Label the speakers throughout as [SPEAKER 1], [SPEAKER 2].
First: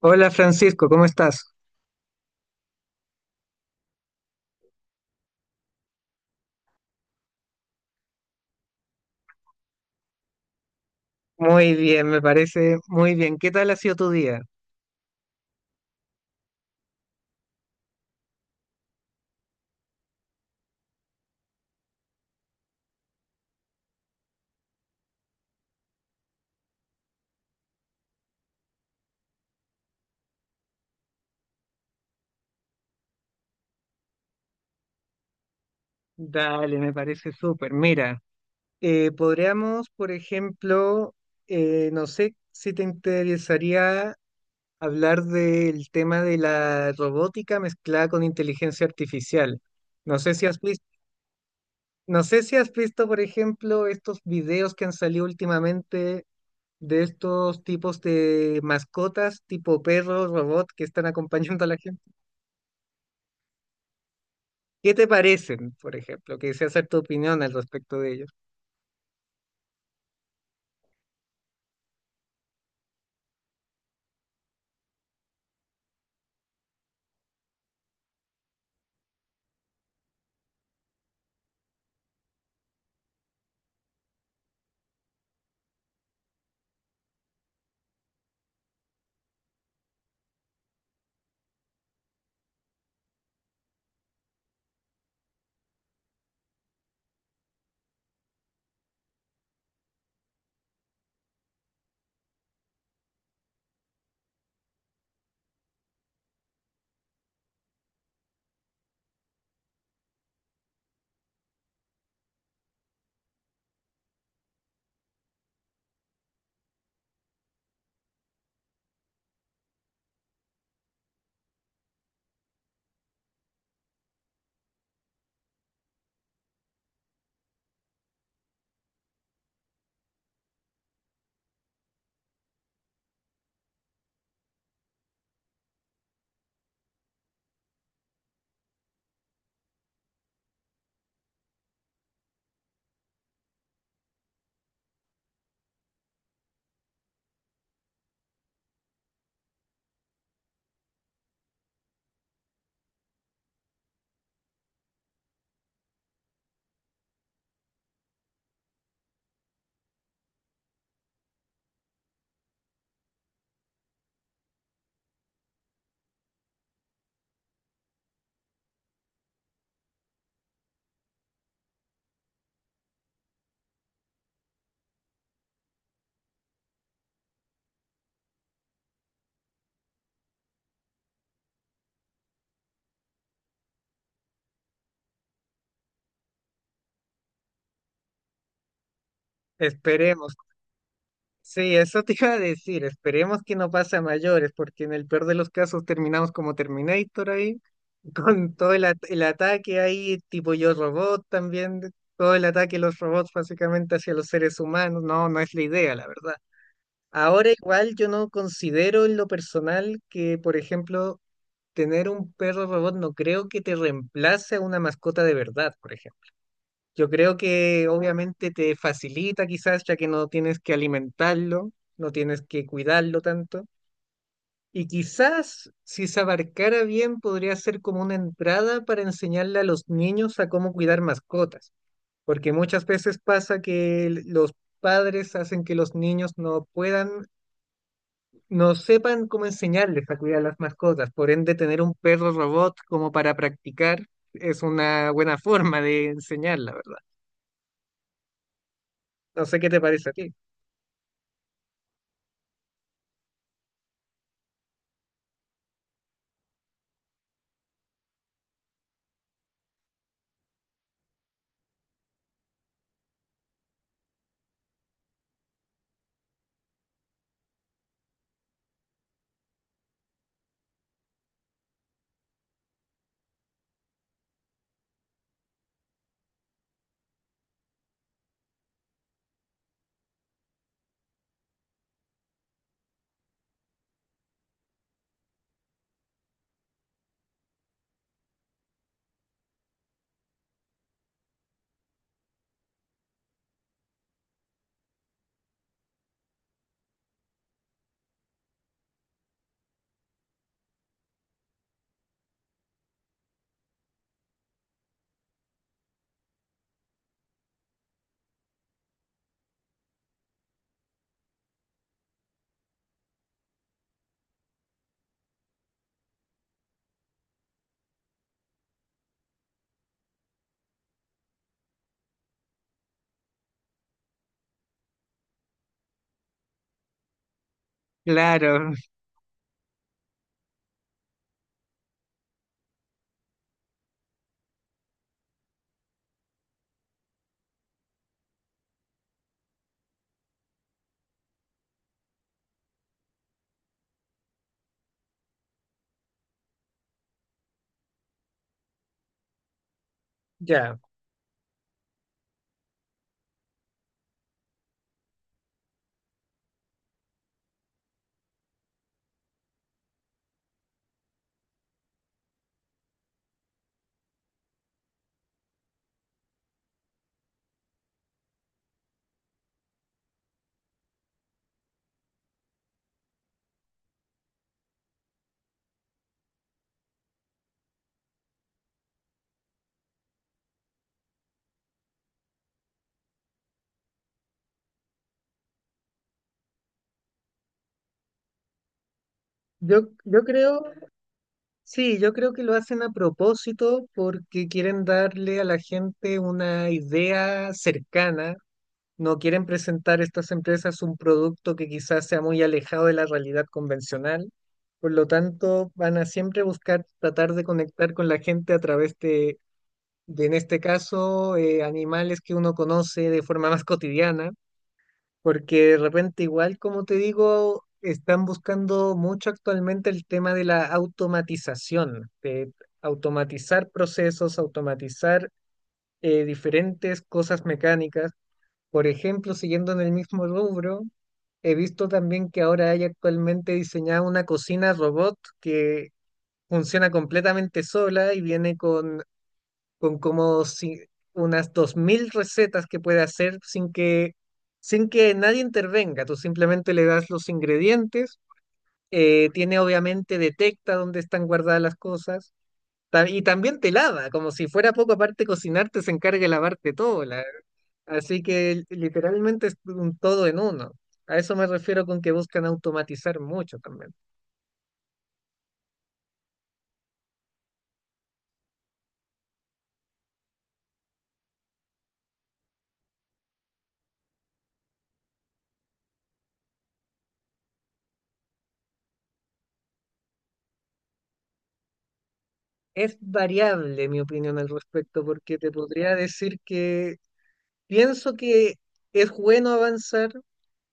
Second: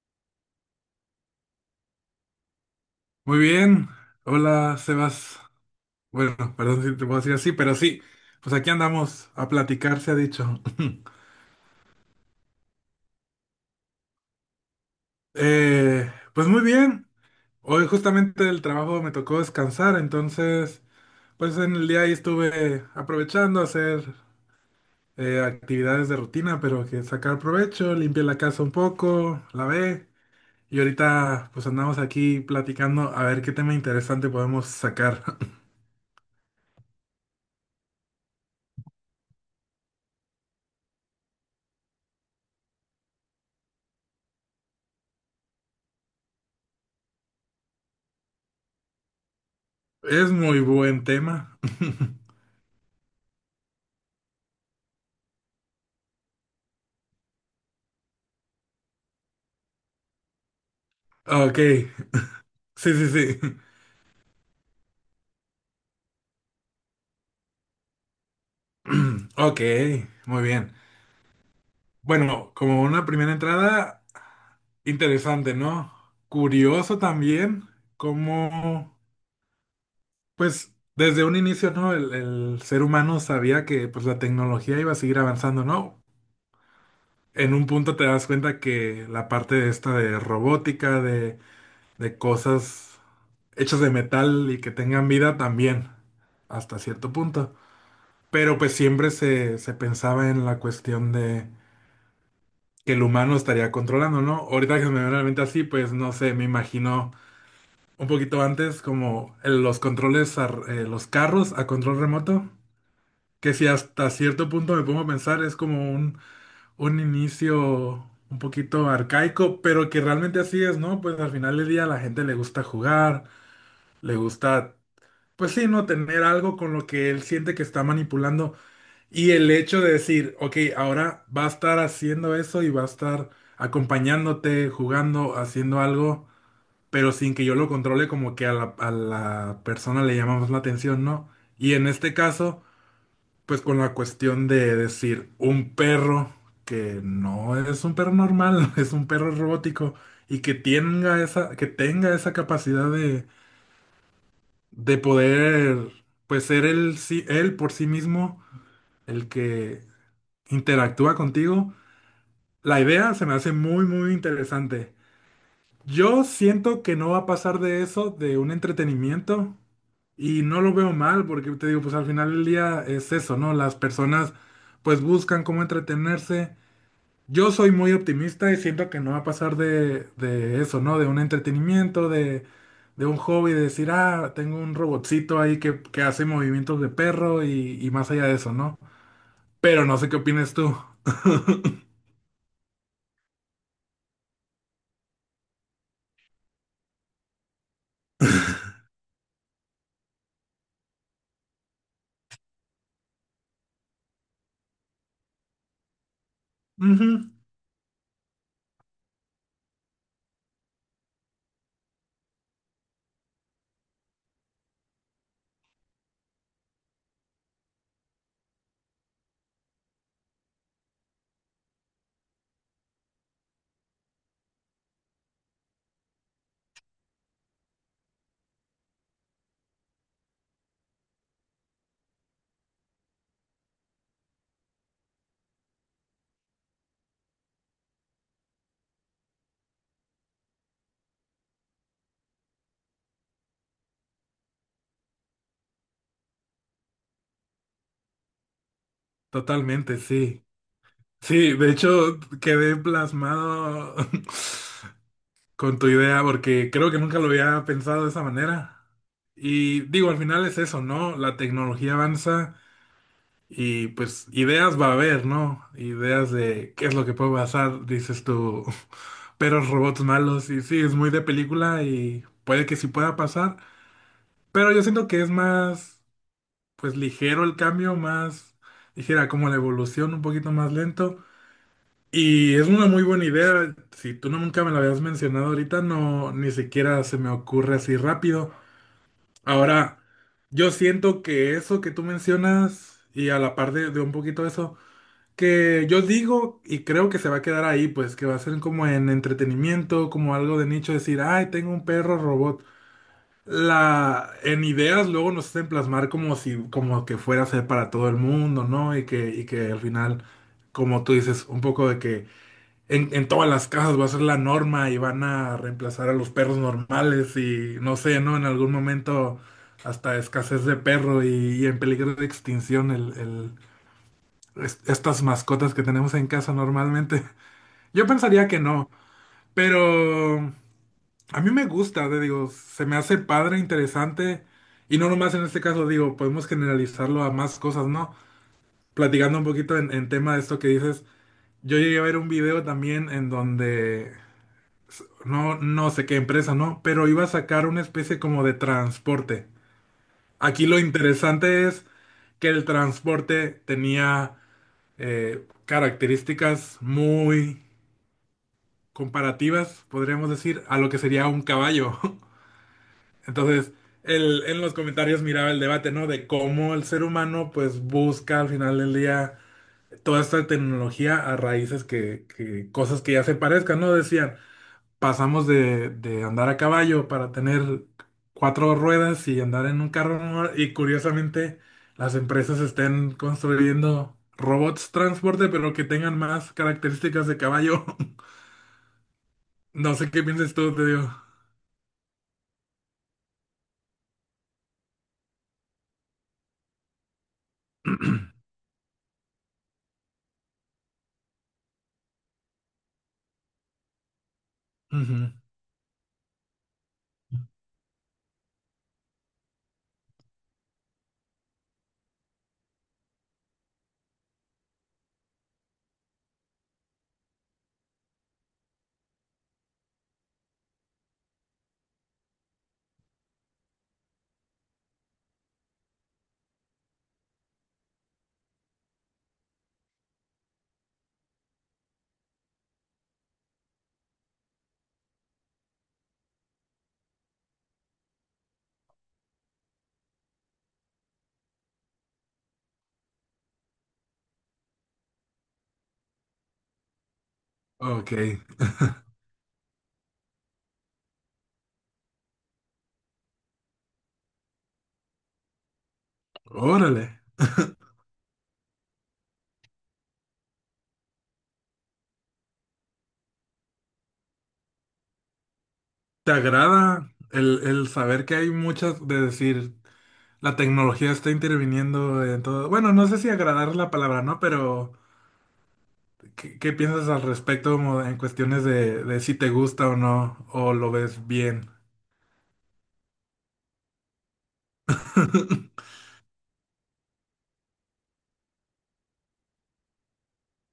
[SPEAKER 1] Hola Francisco, ¿cómo estás?
[SPEAKER 2] Muy bien, hola Sebas. Bueno, perdón si te puedo decir así, pero sí, pues aquí andamos a platicar, se ha dicho.
[SPEAKER 1] Muy bien, me parece muy bien. ¿Qué tal ha sido tu día?
[SPEAKER 2] Pues muy bien, hoy justamente del trabajo me tocó descansar, entonces pues en el día ahí estuve aprovechando a hacer actividades de rutina, pero que sacar provecho, limpié la casa un poco, lavé y ahorita pues andamos aquí platicando a ver qué tema interesante podemos sacar.
[SPEAKER 1] Dale, me parece súper. Mira, podríamos, por ejemplo, no sé si te interesaría hablar del tema de la robótica mezclada con inteligencia artificial. No
[SPEAKER 2] Es
[SPEAKER 1] sé si has
[SPEAKER 2] muy
[SPEAKER 1] visto,
[SPEAKER 2] buen tema.
[SPEAKER 1] no sé si has visto, por ejemplo, estos videos que han salido últimamente de estos tipos de mascotas tipo perro, robot que están
[SPEAKER 2] Ok,
[SPEAKER 1] acompañando a la gente.
[SPEAKER 2] sí, sí, sí.
[SPEAKER 1] ¿Qué te parecen, por ejemplo? Quisiera hacer tu opinión al respecto de ellos.
[SPEAKER 2] Ok, muy bien. Bueno, como una primera entrada, interesante, ¿no? Curioso también cómo, pues, desde un inicio, ¿no? El ser humano sabía que, pues, la tecnología iba a seguir avanzando, ¿no? En un punto te das cuenta que la parte de esta de robótica, de cosas hechas de metal y que tengan vida también, hasta cierto punto. Pero pues siempre se pensaba en la cuestión de que el humano estaría controlando, ¿no? Ahorita que se me viene a la mente así, pues no sé, me imagino un poquito antes como los controles, los carros a control remoto, que si hasta cierto punto me pongo a pensar es como un inicio un poquito arcaico, pero que realmente así es, ¿no? Pues al final del día a la gente le gusta jugar, le gusta, pues sí, ¿no? Tener algo con lo que él siente que está manipulando. Y el hecho de decir, ok, ahora va a estar haciendo eso y va a estar acompañándote, jugando, haciendo algo, pero sin que yo lo controle, como que a la persona le llama más la atención, ¿no? Y en este caso, pues con la cuestión de decir, un perro que no es un perro normal, es un perro robótico y que tenga esa capacidad de poder, pues ser él, él por sí mismo, el que interactúa contigo. La idea se me hace muy, muy interesante. Yo siento que no va a pasar de eso, de un entretenimiento, y no lo veo mal, porque te digo, pues al final del día es eso, ¿no? Las personas pues buscan cómo entretenerse. Yo soy muy optimista y siento que no va a pasar de eso, ¿no? De un entretenimiento, de un hobby, de decir, ah, tengo un robotcito ahí que hace movimientos de perro y más allá de eso, ¿no? Pero no sé qué
[SPEAKER 1] Esperemos.
[SPEAKER 2] opinas tú.
[SPEAKER 1] Sí, eso te iba a decir. Esperemos que no pase a mayores, porque en el peor de los casos terminamos como Terminator ahí, con todo el ataque ahí, tipo Yo Robot también, todo el ataque de los robots básicamente hacia los seres humanos. No, no es la idea, la verdad.
[SPEAKER 2] Ujú,
[SPEAKER 1] Ahora igual yo no considero en lo personal que, por ejemplo, tener un perro robot no creo que te reemplace a una mascota de verdad, por ejemplo. Yo creo que obviamente te facilita quizás, ya que no tienes que alimentarlo, no tienes que cuidarlo tanto. Y quizás si se abarcara bien podría ser como una entrada para enseñarle a los niños a cómo cuidar mascotas, porque muchas veces pasa que los padres hacen que los niños no puedan, no sepan cómo enseñarles a cuidar las mascotas. Por ende, tener un perro robot como para practicar es una buena forma de enseñarla, ¿verdad? No sé qué te
[SPEAKER 2] totalmente,
[SPEAKER 1] parece a ti.
[SPEAKER 2] sí. Sí, de hecho quedé plasmado con tu idea porque creo que nunca lo había pensado de esa manera. Y digo, al final es eso, ¿no? La tecnología avanza y pues ideas va a haber, ¿no? Ideas de qué es lo que puede pasar, dices tú, perros, robots malos y sí, es muy de película y puede que sí pueda pasar, pero yo siento que es más, pues ligero el cambio, más, dijera, como la evolución un poquito más lento. Y es una muy buena idea. Si tú no nunca me la habías mencionado ahorita, no, ni siquiera se me ocurre así rápido. Ahora, yo siento que eso que tú mencionas, y a la par de un poquito eso, que yo digo y creo que se va a quedar ahí, pues que va a ser como en entretenimiento, como algo de nicho, decir, ay, tengo un perro robot. En ideas luego nos hacen plasmar como si, como que fuera a ser para todo el mundo, ¿no? Y que al final, como tú dices, un poco de que en todas las casas va a ser la norma y van a reemplazar a los perros normales y no sé, ¿no? En algún momento hasta escasez de perro y en peligro de extinción estas mascotas que tenemos en casa normalmente. Yo pensaría que
[SPEAKER 1] Claro,
[SPEAKER 2] no, pero a mí me gusta, te digo, se me hace padre, interesante y no nomás en este caso, digo, podemos generalizarlo a más cosas, ¿no? Platicando un poquito en tema de esto que dices, yo llegué a ver un video también en donde... No, no sé qué empresa, ¿no? Pero iba a sacar una especie como de transporte. Aquí
[SPEAKER 1] ya.
[SPEAKER 2] lo interesante es que el transporte tenía características muy comparativas, podríamos decir, a lo que sería un caballo. Entonces, en los comentarios miraba el debate, ¿no? De cómo el ser humano pues busca al final del día toda esta tecnología a raíces que, cosas que ya se parezcan, ¿no? Decían, pasamos de andar a caballo para tener cuatro ruedas y andar en un carro normal, y curiosamente las empresas estén construyendo robots transporte pero que tengan más características de caballo.
[SPEAKER 1] Yo,
[SPEAKER 2] No sé qué
[SPEAKER 1] yo
[SPEAKER 2] piensas tú,
[SPEAKER 1] creo,
[SPEAKER 2] te digo.
[SPEAKER 1] sí, yo creo que lo hacen a propósito porque quieren darle a la gente una idea cercana. No quieren presentar a estas empresas un producto que quizás sea muy alejado de la realidad convencional. Por lo
[SPEAKER 2] Ujú.
[SPEAKER 1] tanto, van a siempre buscar tratar de conectar con la gente a través de, en este caso, animales que uno conoce de forma más cotidiana. Porque de repente igual, como te digo, están buscando mucho actualmente el tema de la automatización, de automatizar procesos, automatizar diferentes cosas mecánicas. Por ejemplo, siguiendo en el mismo rubro, he visto también que ahora hay actualmente diseñada una cocina robot que funciona completamente sola y viene con como si, unas 2.000 recetas que puede hacer sin que nadie intervenga. Tú simplemente le das los
[SPEAKER 2] Ok,
[SPEAKER 1] ingredientes, tiene obviamente detecta dónde están guardadas las cosas. Y también te lava, como si fuera poco, aparte de cocinarte, se encarga de lavarte todo.
[SPEAKER 2] órale.
[SPEAKER 1] Así que literalmente es un todo en uno. A eso me refiero con que buscan automatizar mucho también.
[SPEAKER 2] ¿Te agrada el saber que hay muchas de decir la tecnología está interviniendo en todo? Bueno, no sé si agradar es la palabra, ¿no? Pero ¿Qué piensas al respecto como en cuestiones de si te gusta o no, o lo ves bien?
[SPEAKER 1] Es variable mi opinión al respecto, porque te podría decir que pienso que es bueno avanzar,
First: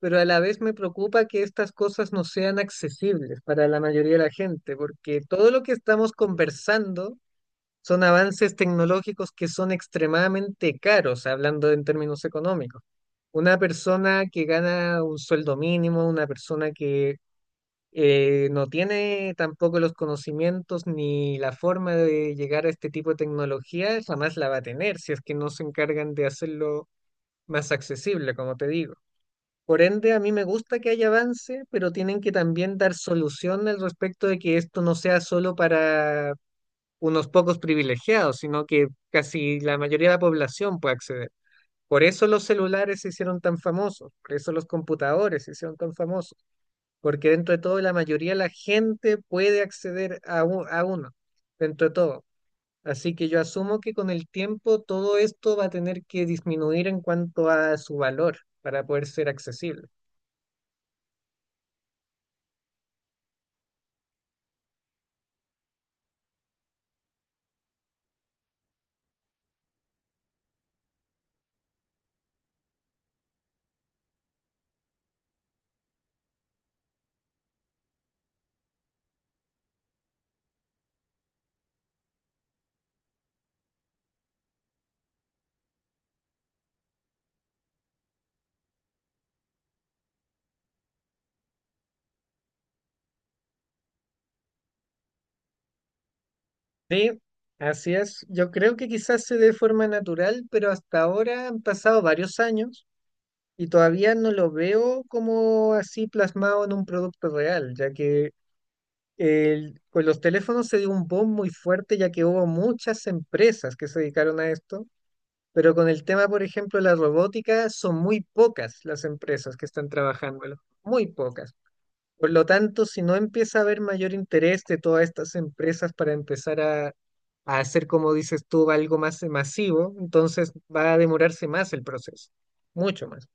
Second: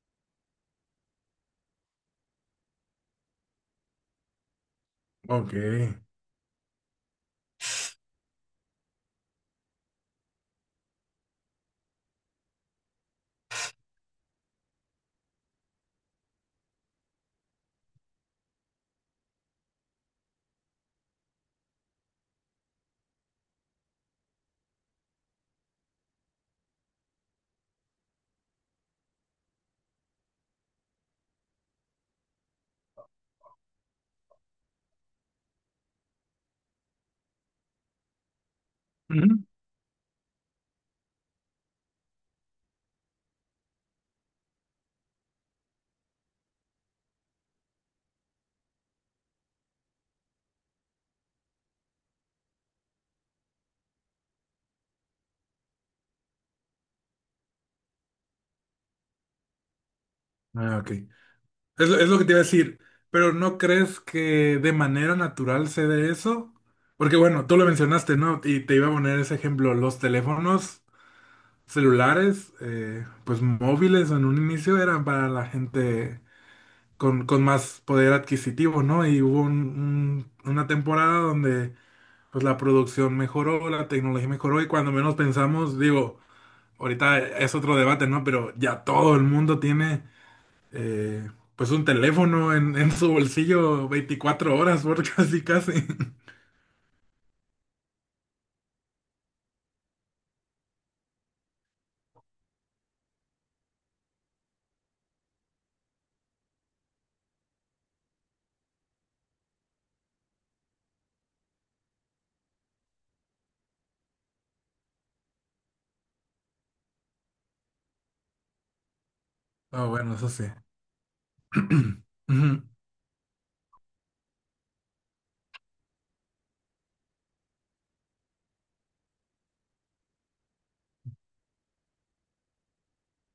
[SPEAKER 1] pero a la vez me preocupa que estas cosas no sean accesibles para la mayoría de la gente, porque todo
[SPEAKER 2] Ok.
[SPEAKER 1] lo que estamos conversando son avances tecnológicos que son extremadamente caros, hablando en términos económicos. Una persona que gana un sueldo mínimo, una persona que no tiene tampoco los conocimientos ni la forma de llegar a este tipo de tecnología, jamás la va a tener si es que no se encargan de hacerlo más accesible, como te digo. Por ende, a mí me gusta que haya avance, pero tienen que también dar solución al respecto de que esto no sea solo para unos pocos privilegiados, sino que
[SPEAKER 2] Ujú.
[SPEAKER 1] casi la mayoría de la población pueda acceder. Por eso los celulares se hicieron tan famosos, por eso los computadores se hicieron tan famosos, porque dentro de todo la mayoría de la gente puede acceder a, a uno, dentro de todo. Así que yo asumo que con el tiempo todo esto va a tener que disminuir en cuanto a su valor para poder ser accesible.
[SPEAKER 2] Ah, ok. Es lo que te iba a decir, pero ¿no crees que de manera natural se dé eso? Porque bueno, tú lo mencionaste, ¿no? Y te iba a poner ese ejemplo, los teléfonos celulares, pues móviles en un inicio eran para la gente con más poder adquisitivo, ¿no? Y hubo una temporada donde pues la producción mejoró, la tecnología mejoró y cuando menos pensamos, digo, ahorita es otro debate, ¿no? Pero ya todo el mundo tiene eh, pues un teléfono en su bolsillo 24 horas, por casi casi.
[SPEAKER 1] Sí, así es. Yo creo que quizás se dé de forma natural, pero hasta ahora han pasado varios años y todavía no lo veo como así plasmado en un producto real, ya que con los teléfonos se dio un boom muy fuerte, ya que hubo muchas empresas que se dedicaron a esto. Pero con el tema, por ejemplo, de la robótica, son muy pocas las empresas que
[SPEAKER 2] Ah,
[SPEAKER 1] están
[SPEAKER 2] bueno, eso sí.
[SPEAKER 1] trabajándolo, muy pocas. Por lo
[SPEAKER 2] Ujú.
[SPEAKER 1] tanto, si no empieza a haber mayor interés de todas estas empresas para empezar a hacer, como dices tú, algo más masivo, entonces va a demorarse más el proceso, mucho más.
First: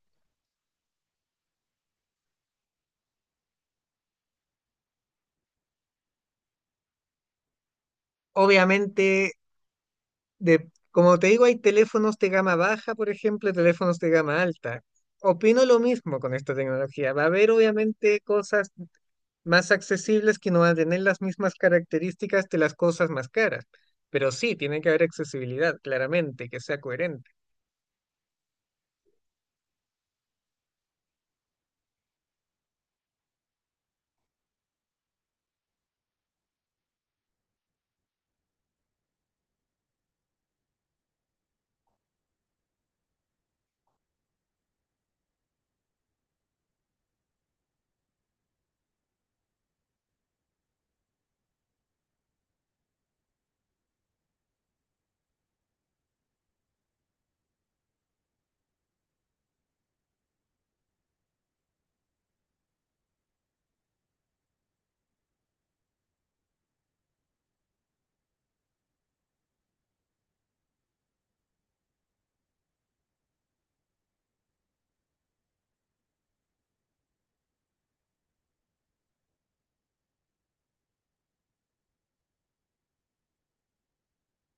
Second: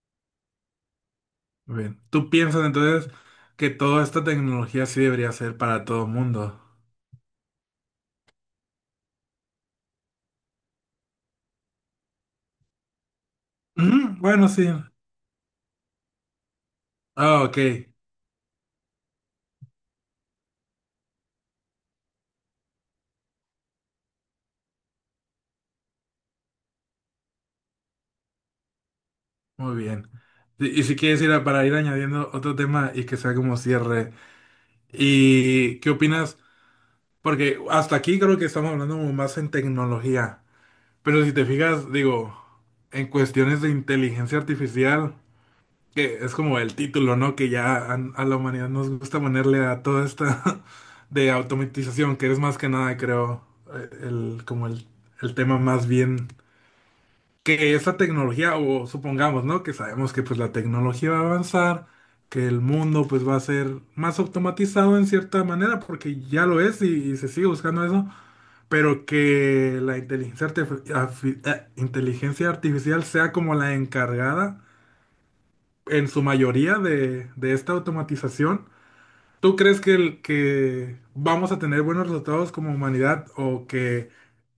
[SPEAKER 2] Bien, ¿tú piensas entonces que toda esta tecnología sí debería ser para todo el mundo?
[SPEAKER 1] Obviamente, de, como te digo, hay teléfonos de gama baja, por ejemplo, y teléfonos de
[SPEAKER 2] Ujú,
[SPEAKER 1] gama
[SPEAKER 2] bueno, sí.
[SPEAKER 1] alta. Opino lo mismo con esta tecnología. Va a
[SPEAKER 2] Ah,
[SPEAKER 1] haber
[SPEAKER 2] ok,
[SPEAKER 1] obviamente cosas más accesibles que no van a tener las mismas características de las cosas más caras. Pero sí, tiene que haber accesibilidad, claramente, que sea coherente.
[SPEAKER 2] muy bien. y si quieres ir para ir añadiendo otro tema y que sea como cierre. ¿Y qué opinas? Porque hasta aquí creo que estamos hablando como más en tecnología. Pero si te fijas, digo, en cuestiones de inteligencia artificial, que es como el título, ¿no? Que ya a la humanidad nos gusta ponerle a toda esta de automatización, que es más que nada, creo, eh, el, como el, el tema más bien que esa tecnología, o supongamos, ¿no? Que sabemos que pues la tecnología va a avanzar, que el mundo pues va a ser más automatizado en cierta manera, porque ya lo es y se sigue buscando eso, pero que la inteligencia artificial sea como la encargada en su mayoría de esta automatización. ¿Tú crees que vamos a tener buenos resultados como humanidad o que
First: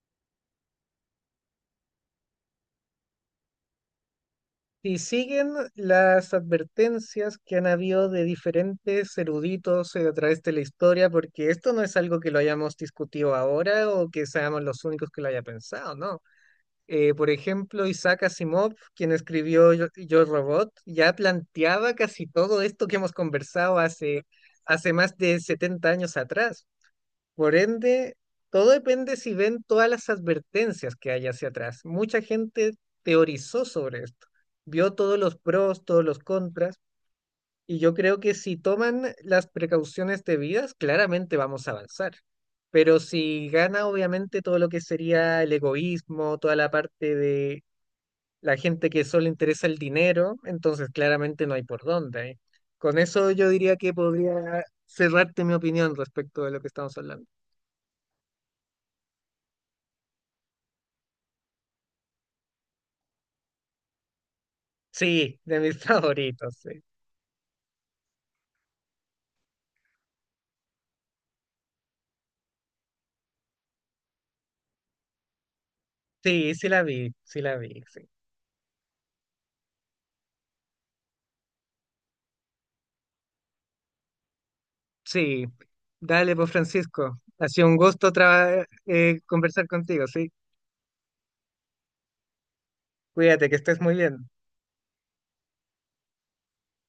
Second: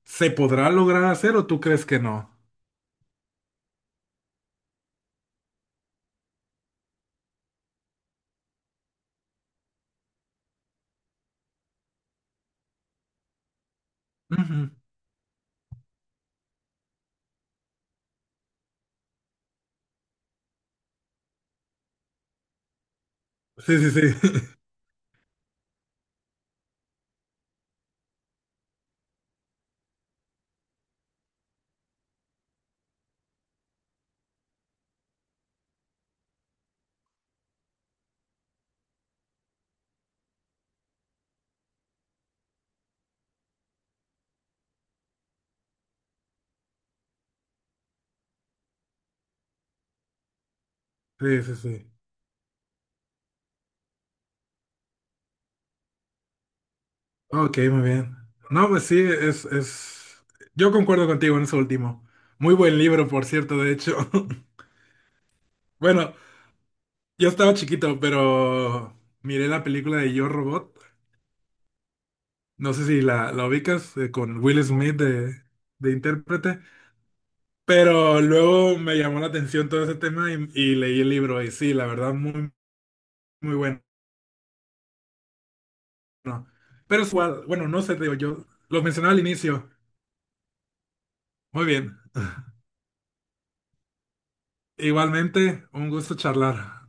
[SPEAKER 2] se podrá lograr hacer o tú crees que no?
[SPEAKER 1] Y siguen las advertencias que han habido de diferentes eruditos a través de la historia, porque esto no es algo que lo hayamos discutido ahora o que seamos
[SPEAKER 2] Ujú.
[SPEAKER 1] los únicos que lo haya pensado, ¿no? Por ejemplo, Isaac Asimov, quien escribió Yo Robot, ya planteaba casi todo esto que hemos
[SPEAKER 2] Sí,
[SPEAKER 1] conversado
[SPEAKER 2] sí, sí.
[SPEAKER 1] hace, hace más de 70 años atrás. Por ende, todo depende si ven todas las advertencias que hay hacia atrás. Mucha gente teorizó sobre esto, vio todos los pros, todos los contras, y yo creo que si toman las precauciones debidas, claramente vamos a avanzar. Pero si gana, obviamente, todo lo que sería el egoísmo, toda la parte de la gente que solo interesa el dinero, entonces
[SPEAKER 2] Sí,
[SPEAKER 1] claramente no
[SPEAKER 2] sí,
[SPEAKER 1] hay
[SPEAKER 2] sí.
[SPEAKER 1] por dónde, ¿eh? Con eso yo diría que podría cerrarte mi opinión respecto de lo que estamos hablando.
[SPEAKER 2] Ok, muy bien. No, pues sí. Yo concuerdo contigo en eso último. Muy buen libro, por cierto, de hecho.
[SPEAKER 1] Sí, de mis
[SPEAKER 2] Bueno,
[SPEAKER 1] favoritos, sí.
[SPEAKER 2] yo estaba chiquito, pero miré la película de Yo Robot. No sé si la, ubicas con Will Smith de
[SPEAKER 1] Sí,
[SPEAKER 2] intérprete,
[SPEAKER 1] sí la vi, sí la vi, sí.
[SPEAKER 2] pero luego me llamó la atención todo ese tema y leí el libro y sí, la verdad, muy, muy bueno.
[SPEAKER 1] Sí, dale, pues
[SPEAKER 2] Pero es
[SPEAKER 1] Francisco.
[SPEAKER 2] igual,
[SPEAKER 1] Ha sido
[SPEAKER 2] bueno,
[SPEAKER 1] un
[SPEAKER 2] no sé, te
[SPEAKER 1] gusto
[SPEAKER 2] digo, yo lo mencionaba al
[SPEAKER 1] conversar
[SPEAKER 2] inicio.
[SPEAKER 1] contigo, sí.
[SPEAKER 2] Muy bien.
[SPEAKER 1] Cuídate, que estés muy bien.
[SPEAKER 2] Igualmente, un gusto charlar.